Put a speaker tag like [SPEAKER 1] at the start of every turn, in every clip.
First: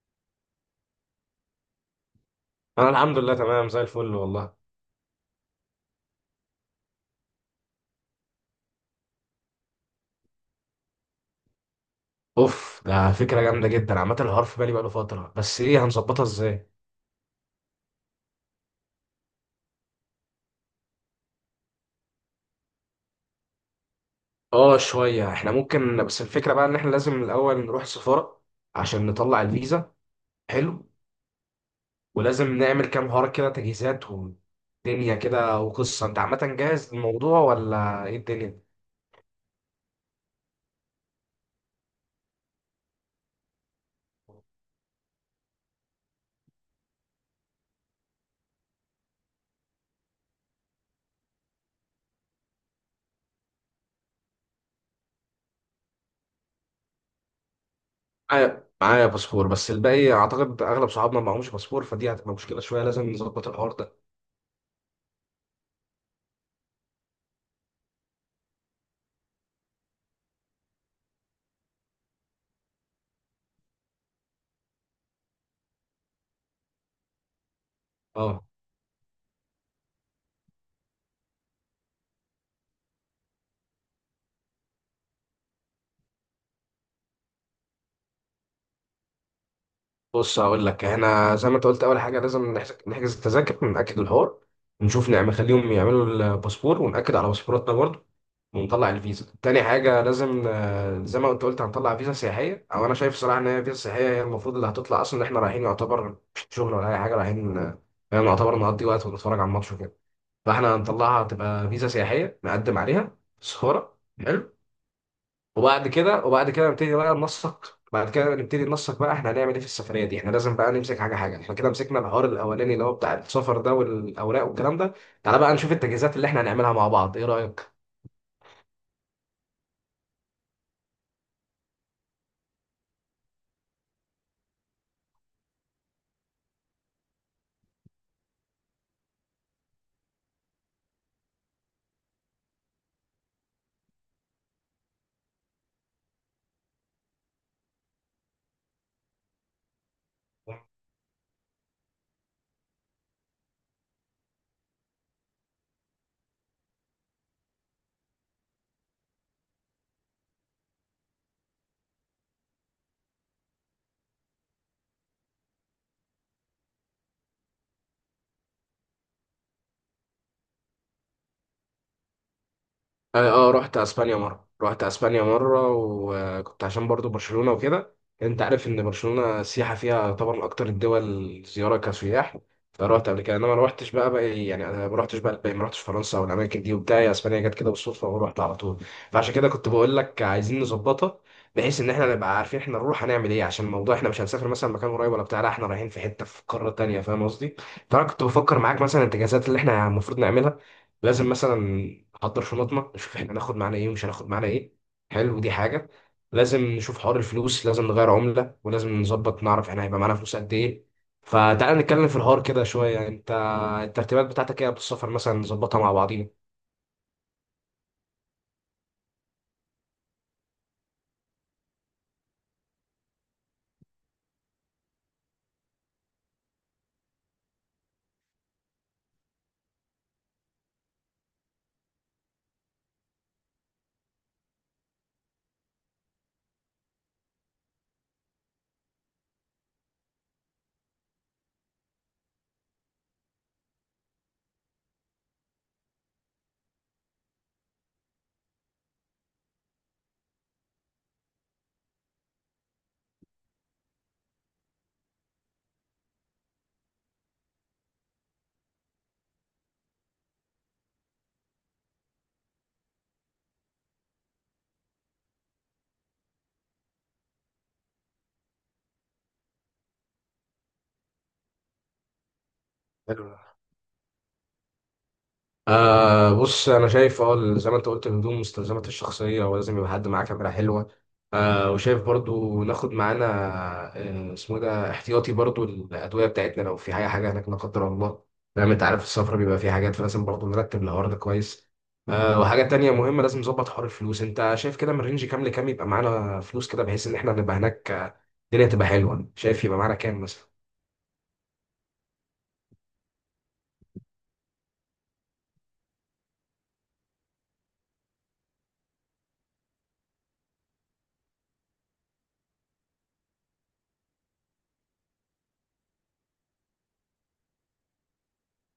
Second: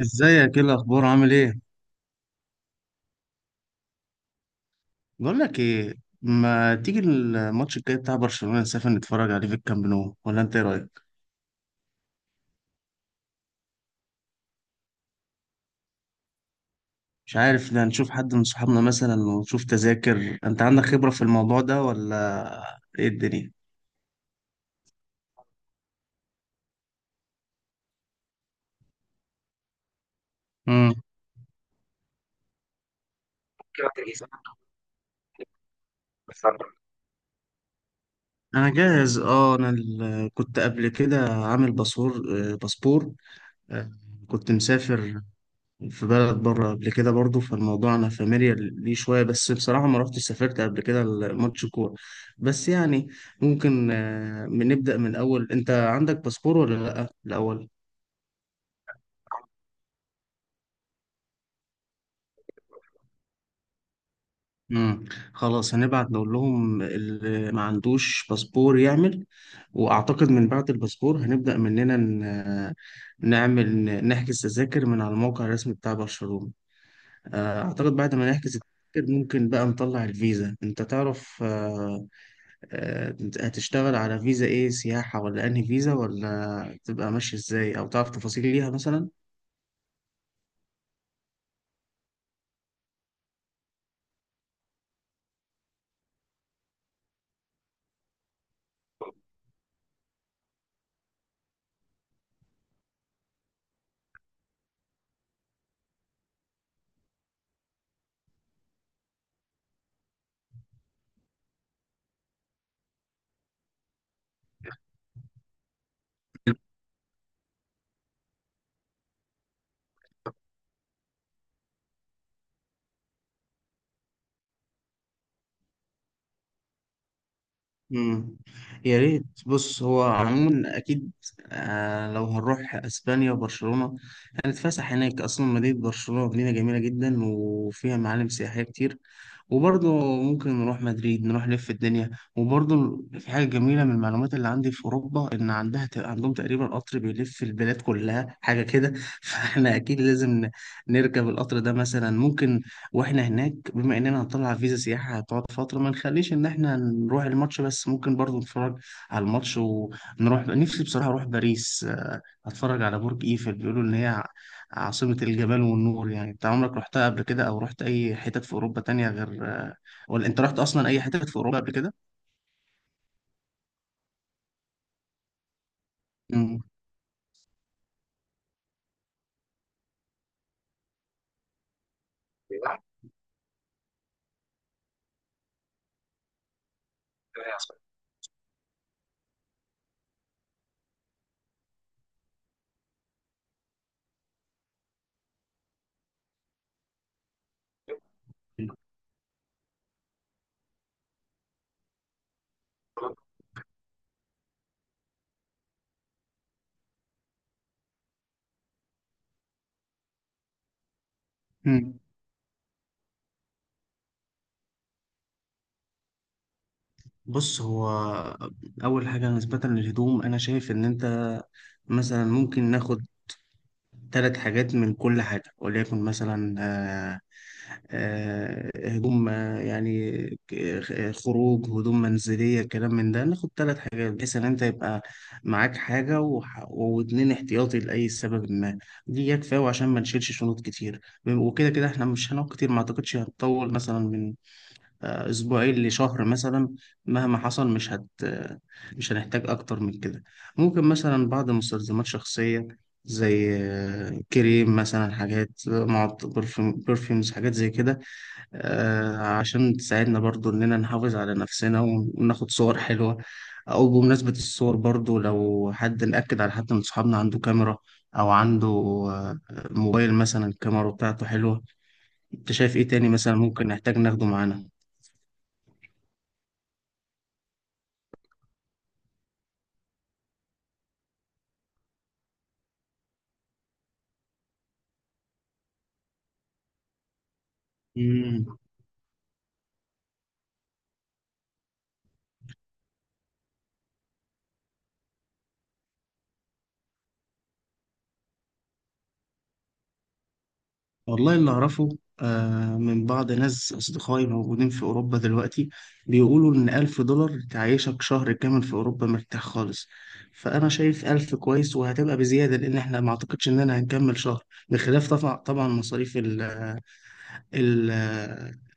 [SPEAKER 1] ازيك، ايه الاخبار، عامل ايه؟
[SPEAKER 2] انا الحمد لله تمام زي الفل والله.
[SPEAKER 1] بقول لك ايه. ما تيجي الماتش الجاي بتاع برشلونة نسافر نتفرج عليه في الكامب نو، ولا انت ايه رايك؟
[SPEAKER 2] اوف، ده فكره جامده جدا. عامه الحوار في بالي بقاله فتره، بس ايه هنظبطها ازاي؟
[SPEAKER 1] مش عارف، ده نشوف حد من صحابنا مثلا ونشوف تذاكر. انت عندك خبرة في الموضوع ده ولا ايه الدنيا؟
[SPEAKER 2] اه شويه. احنا ممكن، بس الفكره بقى ان احنا لازم الاول نروح السفاره عشان نطلع الفيزا. حلو،
[SPEAKER 1] امم
[SPEAKER 2] ولازم نعمل كام حوار كده، تجهيزات ودنيا كده وقصه. انت عامه جاهز للموضوع ولا ايه الدنيا؟
[SPEAKER 1] انا جاهز كنت قبل كده عامل باسور. باسبور. آه، كنت مسافر في بلد بره قبل كده برضو، فالموضوع انا فاميليار ليه شويه، بس بصراحه ما رحتش سافرت قبل كده ماتش كوره، بس يعني ممكن نبدا من الاول. انت عندك باسبور ولا لا الاول؟
[SPEAKER 2] معايا باسبور، بس الباقي اعتقد اغلب صحابنا معهمش باسبور، فدي هتبقى مشكله شويه، لازم نظبط الحوار ده.
[SPEAKER 1] امم خلاص، هنبعت نقول لهم اللي ما عندوش باسبور يعمل. واعتقد من بعد الباسبور هنبدا مننا نعمل نحجز تذاكر من على الموقع الرسمي بتاع برشلونه. اعتقد بعد ما
[SPEAKER 2] اه،
[SPEAKER 1] نحجز التذاكر ممكن بقى نطلع الفيزا. انت تعرف آه، هتشتغل على فيزا ايه، سياحة ولا انهي فيزا، ولا تبقى ماشي ازاي، او تعرف تفاصيل ليها مثلا؟
[SPEAKER 2] بص هقول لك، احنا زي ما انت قلت، اول حاجه لازم نحجز التذاكر ونأكد الحوار، ونشوف نعمل نخليهم يعملوا الباسبور ونأكد على باسبوراتنا برضه. ونطلع الفيزا تاني حاجه. لازم زي ما انت قلت هنطلع فيزا سياحيه. او انا شايف صراحه ان هي فيزا سياحيه هي المفروض اللي هتطلع اصلا، ان احنا رايحين يعتبر مش شغل ولا اي حاجه، رايحين يعني يعتبر نقضي وقت ونتفرج على الماتش وكده. فاحنا هنطلعها تبقى فيزا سياحيه نقدم عليها صورة. وبعد كده، وبعد كده نبتدي بقى ننسق بعد كده نبتدي ننسق بقى احنا هنعمل ايه في السفريه دي. احنا لازم بقى نمسك حاجه حاجه. احنا كده مسكنا الحوار الاولاني اللي هو بتاع السفر ده والاوراق والكلام ده. تعالى بقى نشوف التجهيزات اللي احنا هنعملها مع بعض، ايه رايك؟
[SPEAKER 1] مم. يا ريت. بص، هو عموما اكيد لو هنروح اسبانيا وبرشلونه هنتفسح هناك. اصلا مدينه برشلونه مدينه جميله جدا وفيها معالم سياحيه كتير. وبرضه ممكن نروح مدريد، نروح نلف الدنيا. وبرضه في حاجه جميله من المعلومات اللي عندي في اوروبا، ان عندها عندهم تقريبا قطر بيلف البلاد كلها، حاجه كده فاحنا اكيد لازم نركب القطر ده مثلا ممكن. واحنا هناك، بما اننا هنطلع فيزا سياحة هتقعد فترة، ما نخليش ان احنا نروح الماتش بس، ممكن برضو نتفرج على الماتش ونروح. نفسي بصراحة اروح باريس، اتفرج على برج ايفل. بيقولوا ان هي عاصمة الجمال والنور. يعني انت عمرك رحتها قبل كده، او رحت اي حتت في اوروبا تانية غير، ولا انت رحت اصلا اي حتت في اوروبا قبل كده؟
[SPEAKER 2] اه رحت اسبانيا مره،
[SPEAKER 1] مم.
[SPEAKER 2] وكنت عشان برضو برشلونه وكده. انت عارف ان برشلونه السياحه فيها طبعا اكتر الدول زياره كسياح، فرحت قبل كده. انما ما رحتش بقى يعني، انا ما رحتش بقى الباقي، ما رحتش فرنسا والاماكن دي وبتاع. هي اسبانيا جت كده بالصدفه ورحت على طول. فعشان كده كنت بقول لك عايزين نظبطها، بحيث ان احنا نبقى عارفين احنا نروح هنعمل ايه. عشان الموضوع احنا مش هنسافر مثلا مكان قريب ولا بتاع، لا احنا رايحين في حته في قاره تانيه، فاهم قصدي؟ فانا كنت بفكر معاك مثلا الاتجاهات اللي احنا المفروض نعملها. لازم مثلا نحضر شنطنا، نشوف احنا هناخد معانا ايه ومش هناخد معانا ايه، حلو دي حاجه. لازم نشوف حوار الفلوس، لازم نغير عمله، ولازم نظبط نعرف احنا هيبقى معانا فلوس قد ايه. فتعالى
[SPEAKER 1] مم.
[SPEAKER 2] نتكلم في الحوار كده شويه. انت الترتيبات بتاعتك ايه قبل السفر، مثلا نظبطها مع بعضينا.
[SPEAKER 1] بص، هو أول حاجة نسبة للهدوم أنا شايف إن أنت مثلا ممكن ناخد ثلاث حاجات من كل حاجة، وليكن مثلا هدوم يعني ك- خروج، هدوم منزلية، كلام من ده، ناخد ثلاث حاجات، بحيث إن أنت يبقى معاك حاجة واتنين احتياطي لأي سبب ما. دي كفاية، وعشان ما نشيلش شنط كتير. وكده كده إحنا مش هنقعد كتير، ما أعتقدش هنطول مثلا من اسبوعين لشهر مثلا. مهما حصل مش هنحتاج اكتر من كده. ممكن مثلا بعض مستلزمات شخصية زي كريم مثلا، حاجات برفيومز، حاجات زي كده، عشان تساعدنا برضو اننا نحافظ على نفسنا وناخد صور حلوة. او بمناسبة الصور، برضو لو حد، نأكد على حد من صحابنا عنده كاميرا او عنده موبايل مثلا الكاميرا بتاعته حلوة. انت شايف ايه تاني
[SPEAKER 2] حلو.
[SPEAKER 1] مثلا ممكن نحتاج ناخده معانا؟
[SPEAKER 2] آه بص، انا شايف اه زي ما انت قلت، الهدوم، مستلزمات الشخصيه، ولازم يبقى حد معاه كاميرا حلوه. آه، وشايف برضو ناخد معانا آه اسمه إيه ده، احتياطي برضو الادويه بتاعتنا لو في حاجه هناك لا قدر الله.
[SPEAKER 1] مم.
[SPEAKER 2] فاهم، انت عارف السفر بيبقى فيه حاجات، فلازم برضو نرتب الحوار ده كويس. آه، وحاجه تانية مهمه، لازم نظبط حوار الفلوس. انت شايف كده من رينج كام لكام يبقى معانا فلوس كده، بحيث ان احنا نبقى هناك الدنيا تبقى حلوه؟ شايف يبقى معانا كام مثلا؟
[SPEAKER 1] والله اللي أعرفه من بعض ناس أصدقائي موجودين في أوروبا دلوقتي، بيقولوا إن 1000 دولار تعيشك شهر كامل في أوروبا مرتاح خالص. فأنا شايف 1000 كويس، وهتبقى بزيادة، لأن إحنا ما أعتقدش إننا هنكمل شهر، بخلاف طبعا طبعا مصاريف ال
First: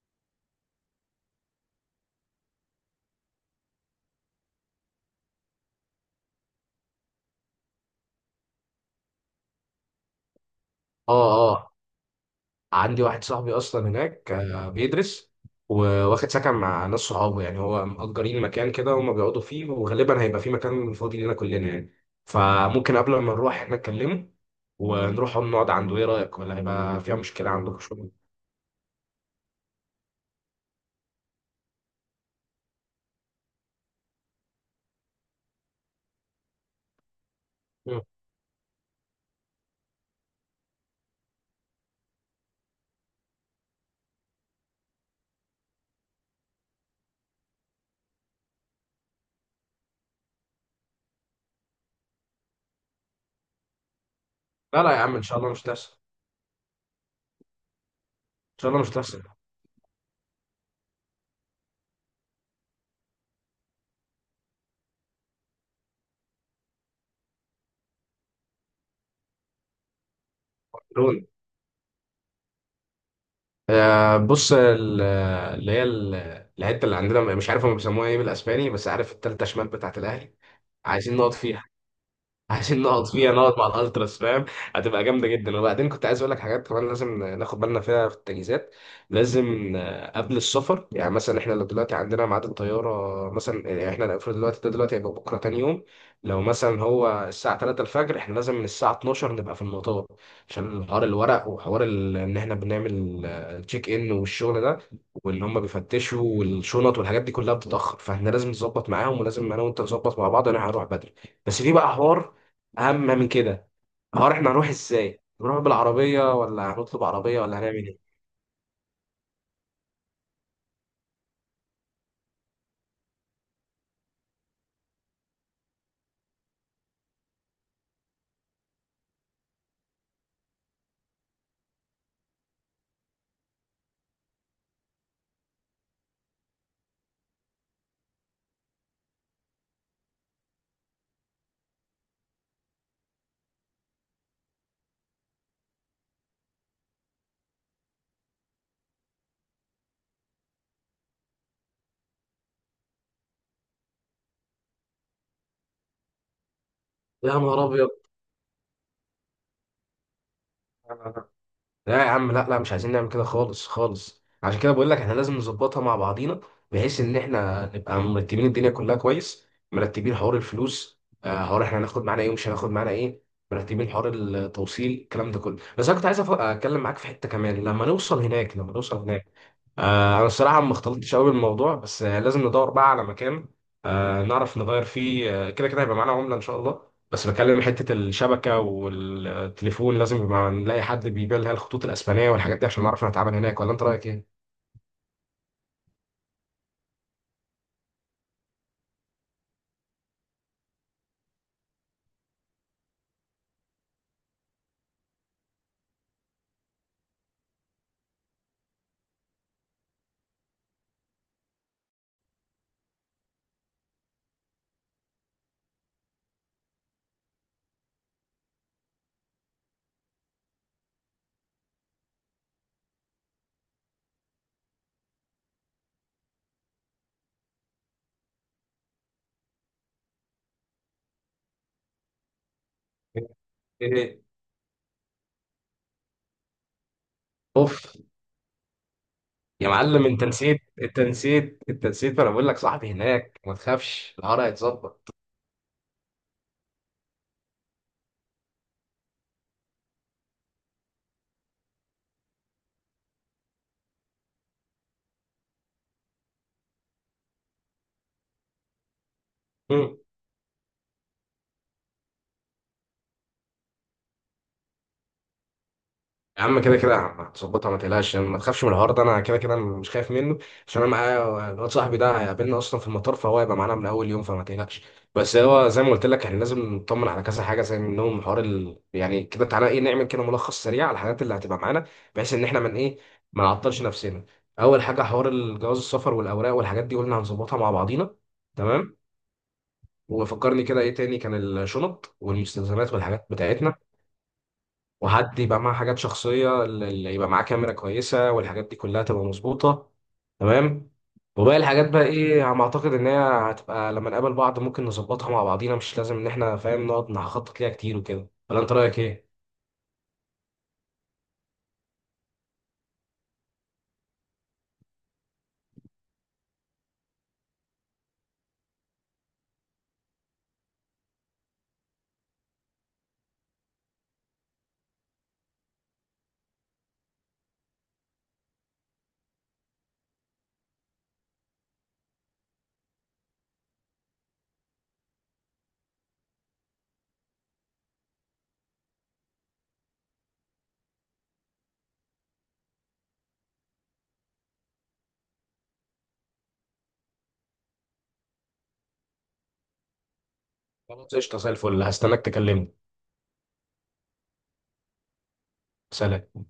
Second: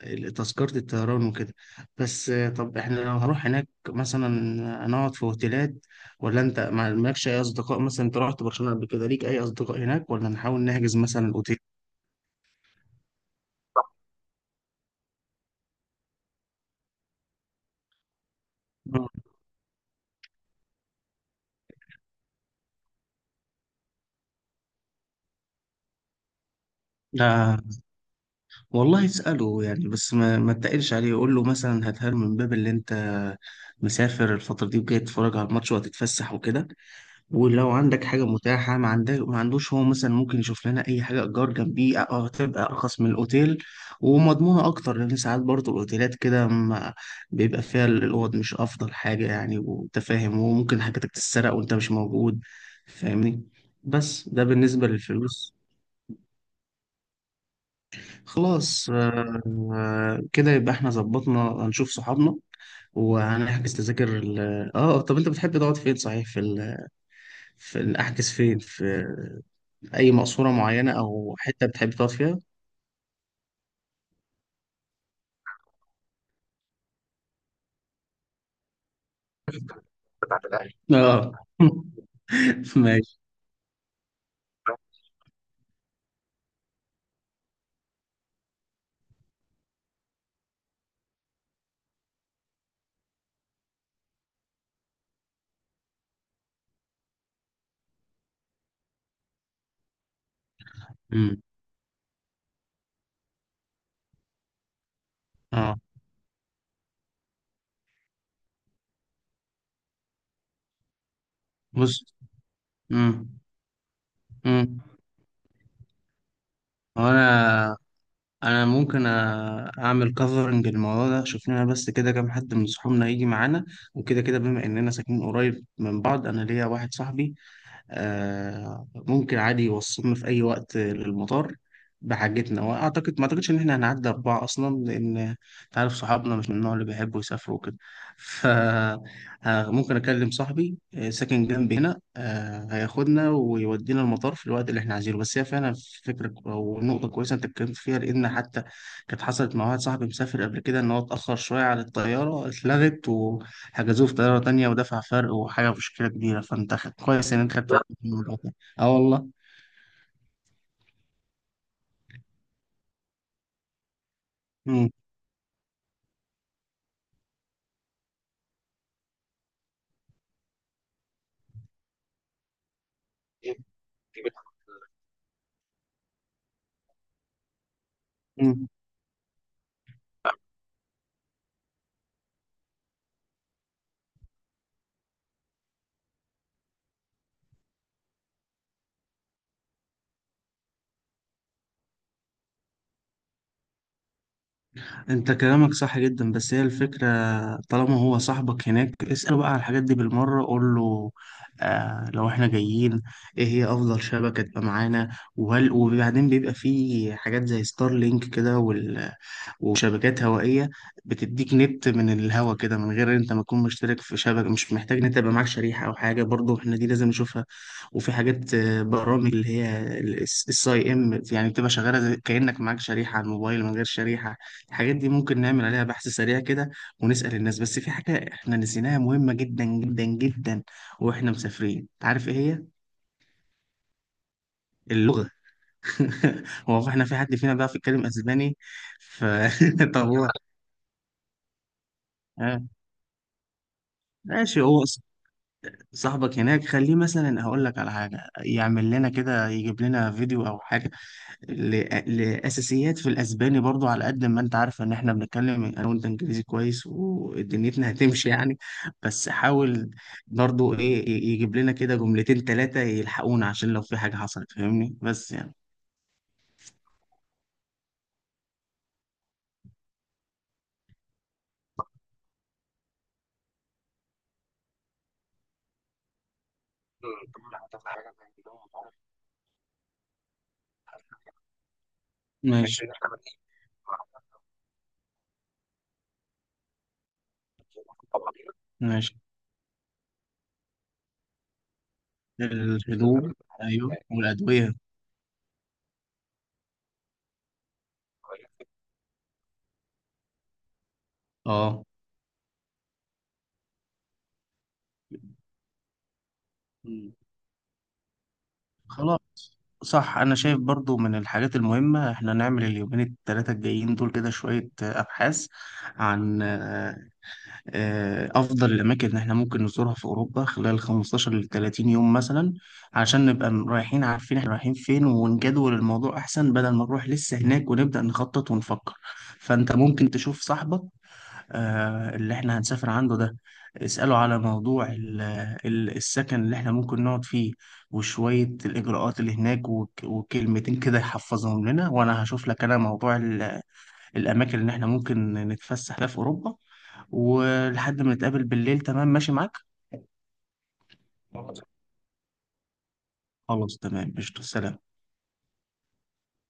[SPEAKER 1] ال تذكرة الطيران وكده. بس طب إحنا لو هنروح هناك مثلا هنقعد في أوتيلات، ولا أنت مالكش أي أصدقاء؟ مثلا أنت رحت برشلونة قبل كده، ليك أي أصدقاء هناك، ولا نحاول نحجز
[SPEAKER 2] اه
[SPEAKER 1] مثلا أوتيل؟
[SPEAKER 2] اه عندي واحد صاحبي اصلا هناك بيدرس، وواخد سكن مع ناس صحابه، يعني هو مأجرين مكان كده وهم بيقعدوا فيه، وغالبا هيبقى في مكان فاضي لنا كلنا يعني. فممكن قبل ما نروح احنا نكلمه ونروح هم نقعد عنده، ايه رأيك؟ ولا هيبقى فيها مشكلة
[SPEAKER 1] ده
[SPEAKER 2] عندكم شغل؟
[SPEAKER 1] والله اسأله يعني، بس ما تقلش عليه. قول له مثلا، هاتها له من باب اللي انت مسافر الفترة دي وجاي تتفرج على الماتش وهتتفسح وكده. ولو
[SPEAKER 2] مم.
[SPEAKER 1] عندك حاجة متاحة، ما عندك ما عندوش، هو مثلا ممكن يشوف لنا أي حاجة إيجار جنبيه، أه، هتبقى أرخص من الأوتيل ومضمونة أكتر، لأن ساعات برضه الأوتيلات كده بيبقى فيها الأوض مش أفضل حاجة يعني، وأنت فاهم، وممكن حاجتك تتسرق وأنت مش موجود، فاهمني. بس ده
[SPEAKER 2] لا
[SPEAKER 1] بالنسبة
[SPEAKER 2] لا يا عم، ان شاء الله
[SPEAKER 1] للفلوس.
[SPEAKER 2] مش تحصل، ان شاء الله
[SPEAKER 1] خلاص
[SPEAKER 2] مش تحصل.
[SPEAKER 1] كده يبقى احنا ظبطنا. هنشوف صحابنا وهنحجز تذاكر ال... اه آه، طب انت بتحب تقعد فين صحيح، احجز فين، في اي مقصورة معينة
[SPEAKER 2] لون،
[SPEAKER 1] او حتة بتحب تقعد فيها؟
[SPEAKER 2] بص اللي هي الحته اللي عندنا مش عارف هم بيسموها ايه بالاسباني، بس عارف التالتة شمال بتاعت الاهلي، عايزين
[SPEAKER 1] اه
[SPEAKER 2] نقعد فيها عشان نقعد
[SPEAKER 1] ماشي.
[SPEAKER 2] فيها، نقعد مع الالتراس فاهم. هتبقى جامده جدا. وبعدين كنت عايز اقول لك حاجات كمان لازم ناخد بالنا فيها في التجهيزات. لازم قبل السفر، يعني مثلا احنا لو دلوقتي عندنا ميعاد الطياره مثلا، يعني احنا المفروض دلوقتي ده، دلوقتي هيبقى بكره تاني يوم، لو مثلا هو الساعه 3 الفجر، احنا لازم من الساعه 12 نبقى في المطار، عشان حوار
[SPEAKER 1] مم.
[SPEAKER 2] الورق وحوار ان احنا بنعمل تشيك ان والشغل ده، واللي هم
[SPEAKER 1] اه،
[SPEAKER 2] بيفتشوا والشنط والحاجات دي كلها بتتاخر. فاحنا لازم نظبط معاهم، ولازم انا وانت نظبط مع بعض، انا هروح بدري. بس في بقى
[SPEAKER 1] بص.
[SPEAKER 2] حوار اهم من
[SPEAKER 1] مم.
[SPEAKER 2] كده، هو احنا هنروح
[SPEAKER 1] مم.
[SPEAKER 2] ازاي؟ نروح بالعربيه ولا هنطلب
[SPEAKER 1] هو
[SPEAKER 2] عربيه ولا هنعمل
[SPEAKER 1] انا
[SPEAKER 2] ايه؟
[SPEAKER 1] انا ممكن اعمل كفرنج الموضوع ده. شوف لنا بس كده كام حد من صحابنا يجي معانا. وكده كده بما اننا ساكنين قريب من بعض، انا ليا واحد صاحبي ممكن عادي يوصلنا في أي وقت للمطار بحاجتنا. وأعتقد ما أعتقدش إن إحنا هنعدي أربعة أصلا، لأن أنت عارف صحابنا مش من النوع اللي بيحبوا يسافروا وكده. فممكن أكلم صاحبي ساكن جنبي هنا، هياخدنا ويودينا المطار في الوقت اللي إحنا عايزينه. بس هي فعلا فكرة كو- أو نقطة كويسة أنت اتكلمت فيها، لأن حتى كانت حصلت مع واحد صاحبي مسافر قبل كده إن هو اتأخر شوية على الطيارة، اتلغت، حجزوه في طيارة تانية ودفع فرق وحاجة، مشكلة كبيرة. فأنت كويس
[SPEAKER 2] يا
[SPEAKER 1] إن أنت
[SPEAKER 2] نهار
[SPEAKER 1] خدت لا بالك
[SPEAKER 2] ابيض.
[SPEAKER 1] من الموضوع ده. أه والله.
[SPEAKER 2] لا لا لا. لا يا عم، لا لا، مش عايزين نعمل كده خالص خالص. عشان كده
[SPEAKER 1] مم.
[SPEAKER 2] بقول لك احنا لازم نظبطها مع بعضينا، بحيث ان احنا نبقى مرتبين الدنيا كلها كويس، مرتبين حوار الفلوس، حوار احنا هناخد معانا ايه ومش هناخد معانا ايه، مرتبين حوار التوصيل، الكلام ده كله. بس انا كنت عايز اتكلم معاك في حته كمان لما نوصل هناك.
[SPEAKER 1] مم.
[SPEAKER 2] انا الصراحه ما اختلطتش قوي بالموضوع، بس لازم ندور بقى على مكان نعرف نغير فيه، آه، كده كده هيبقى معانا عمله ان شاء الله. بس بكلم حته الشبكه والتليفون، لازم يبقى نلاقي حد بيبيع لها الخطوط الاسبانيه والحاجات دي عشان نعرف نتعامل هناك، ولا انت رايك ايه؟
[SPEAKER 1] أنت كلامك صح جدا. بس هي الفكرة، طالما هو صاحبك هناك اسأله بقى على الحاجات دي بالمرة. قول له آه لو إحنا جايين، إيه هي أفضل شبكة تبقى معانا؟ وهل، وبعدين بيبقى فيه حاجات زي ستار لينك كده وشبكات هوائية بتديك نت من الهوا كده من غير انت ما تكون مشترك في شبكة. مش محتاج نت، يبقى معاك شريحة او حاجة برضو، احنا دي لازم نشوفها. وفي حاجات برامج اللي هي الساي ام، يعني بتبقى شغالة كأنك معاك شريحة على الموبايل من غير شريحة. الحاجات دي ممكن نعمل عليها بحث سريع كده ونسأل الناس. بس في حاجة احنا نسيناها مهمة جدا جدا جدا واحنا مسافرين، عارف ايه هي؟
[SPEAKER 2] ايه؟
[SPEAKER 1] اللغة. هو احنا في حد فينا بيعرف
[SPEAKER 2] اوف،
[SPEAKER 1] يتكلم اسباني؟ ف
[SPEAKER 2] يا معلم
[SPEAKER 1] طب
[SPEAKER 2] انت
[SPEAKER 1] هو
[SPEAKER 2] نسيت انت نسيت انت نسيت، ما انا بقول لك
[SPEAKER 1] آه،
[SPEAKER 2] صاحبي هناك، ما تخافش، العرق
[SPEAKER 1] ماشي. هو
[SPEAKER 2] هيتظبط.
[SPEAKER 1] صاحبك هناك خليه مثلا، هقول لك على حاجه، يعمل لنا كده، يجيب لنا فيديو او حاجه لاساسيات في الاسباني، برضو على قد ما انت عارف ان احنا بنتكلم انا وانت انجليزي كويس ودنيتنا هتمشي يعني. بس حاول برضو ايه يجيب لنا كده جملتين ثلاثه يلحقونا عشان لو في حاجه حصلت، فاهمني، بس يعني
[SPEAKER 2] يا عم كده كده هتظبطها، ما تقلقش ما تخافش من الحوار ده، انا كده كده مش خايف منه. عشان انا معايا الواد صاحبي ده، هيقابلنا اصلا في المطار، فهو هيبقى معانا من اول يوم، فما تقلقش. بس هو زي ما قلت لك، احنا لازم نطمن على كذا حاجه، زي منهم حوار يعني كده، تعالى ايه نعمل كده ملخص سريع على الحاجات اللي هتبقى معانا، بحيث ان احنا من
[SPEAKER 1] ماشي
[SPEAKER 2] ايه ما نعطلش نفسنا. اول حاجه حوار الجواز السفر والاوراق والحاجات دي قلنا هنظبطها مع بعضينا، تمام.
[SPEAKER 1] ماشي.
[SPEAKER 2] وفكرني كده ايه تاني كان، الشنط والمستلزمات والحاجات
[SPEAKER 1] الهدوم،
[SPEAKER 2] بتاعتنا،
[SPEAKER 1] ايوه، والادويه.
[SPEAKER 2] وحد يبقى معاه حاجات شخصية، اللي يبقى معاه كاميرا كويسة، والحاجات دي كلها تبقى مظبوطة، تمام. وباقي
[SPEAKER 1] اه
[SPEAKER 2] الحاجات بقى ايه على ما اعتقد ان هي هتبقى لما نقابل بعض، ممكن نظبطها مع بعضينا، مش لازم ان احنا فاهم نقعد نخطط ليها كتير وكده، ولا انت رأيك
[SPEAKER 1] خلاص.
[SPEAKER 2] ايه؟
[SPEAKER 1] صح، انا شايف برضو من الحاجات المهمة احنا نعمل اليومين التلاتة الجايين دول كده شوية ابحاث عن افضل الاماكن اللي احنا ممكن نزورها في اوروبا خلال 15 ل 30 يوم مثلا، عشان نبقى رايحين عارفين احنا رايحين فين ونجدول الموضوع احسن، بدل ما نروح لسه هناك ونبدأ نخطط ونفكر. فانت ممكن تشوف صاحبك اللي احنا هنسافر عنده ده، اسأله على موضوع السكن اللي احنا ممكن نقعد فيه، وشوية الإجراءات اللي هناك، وكلمتين كده يحفظهم لنا. وأنا هشوف لك أنا موضوع الأماكن اللي احنا ممكن نتفسح فيها في أوروبا، ولحد ما نتقابل بالليل. تمام، ماشي معاك؟
[SPEAKER 2] خلاص قشطة زي الفل، هستناك تكلمني.
[SPEAKER 1] خلاص تمام قشطة، سلام.
[SPEAKER 2] سلام.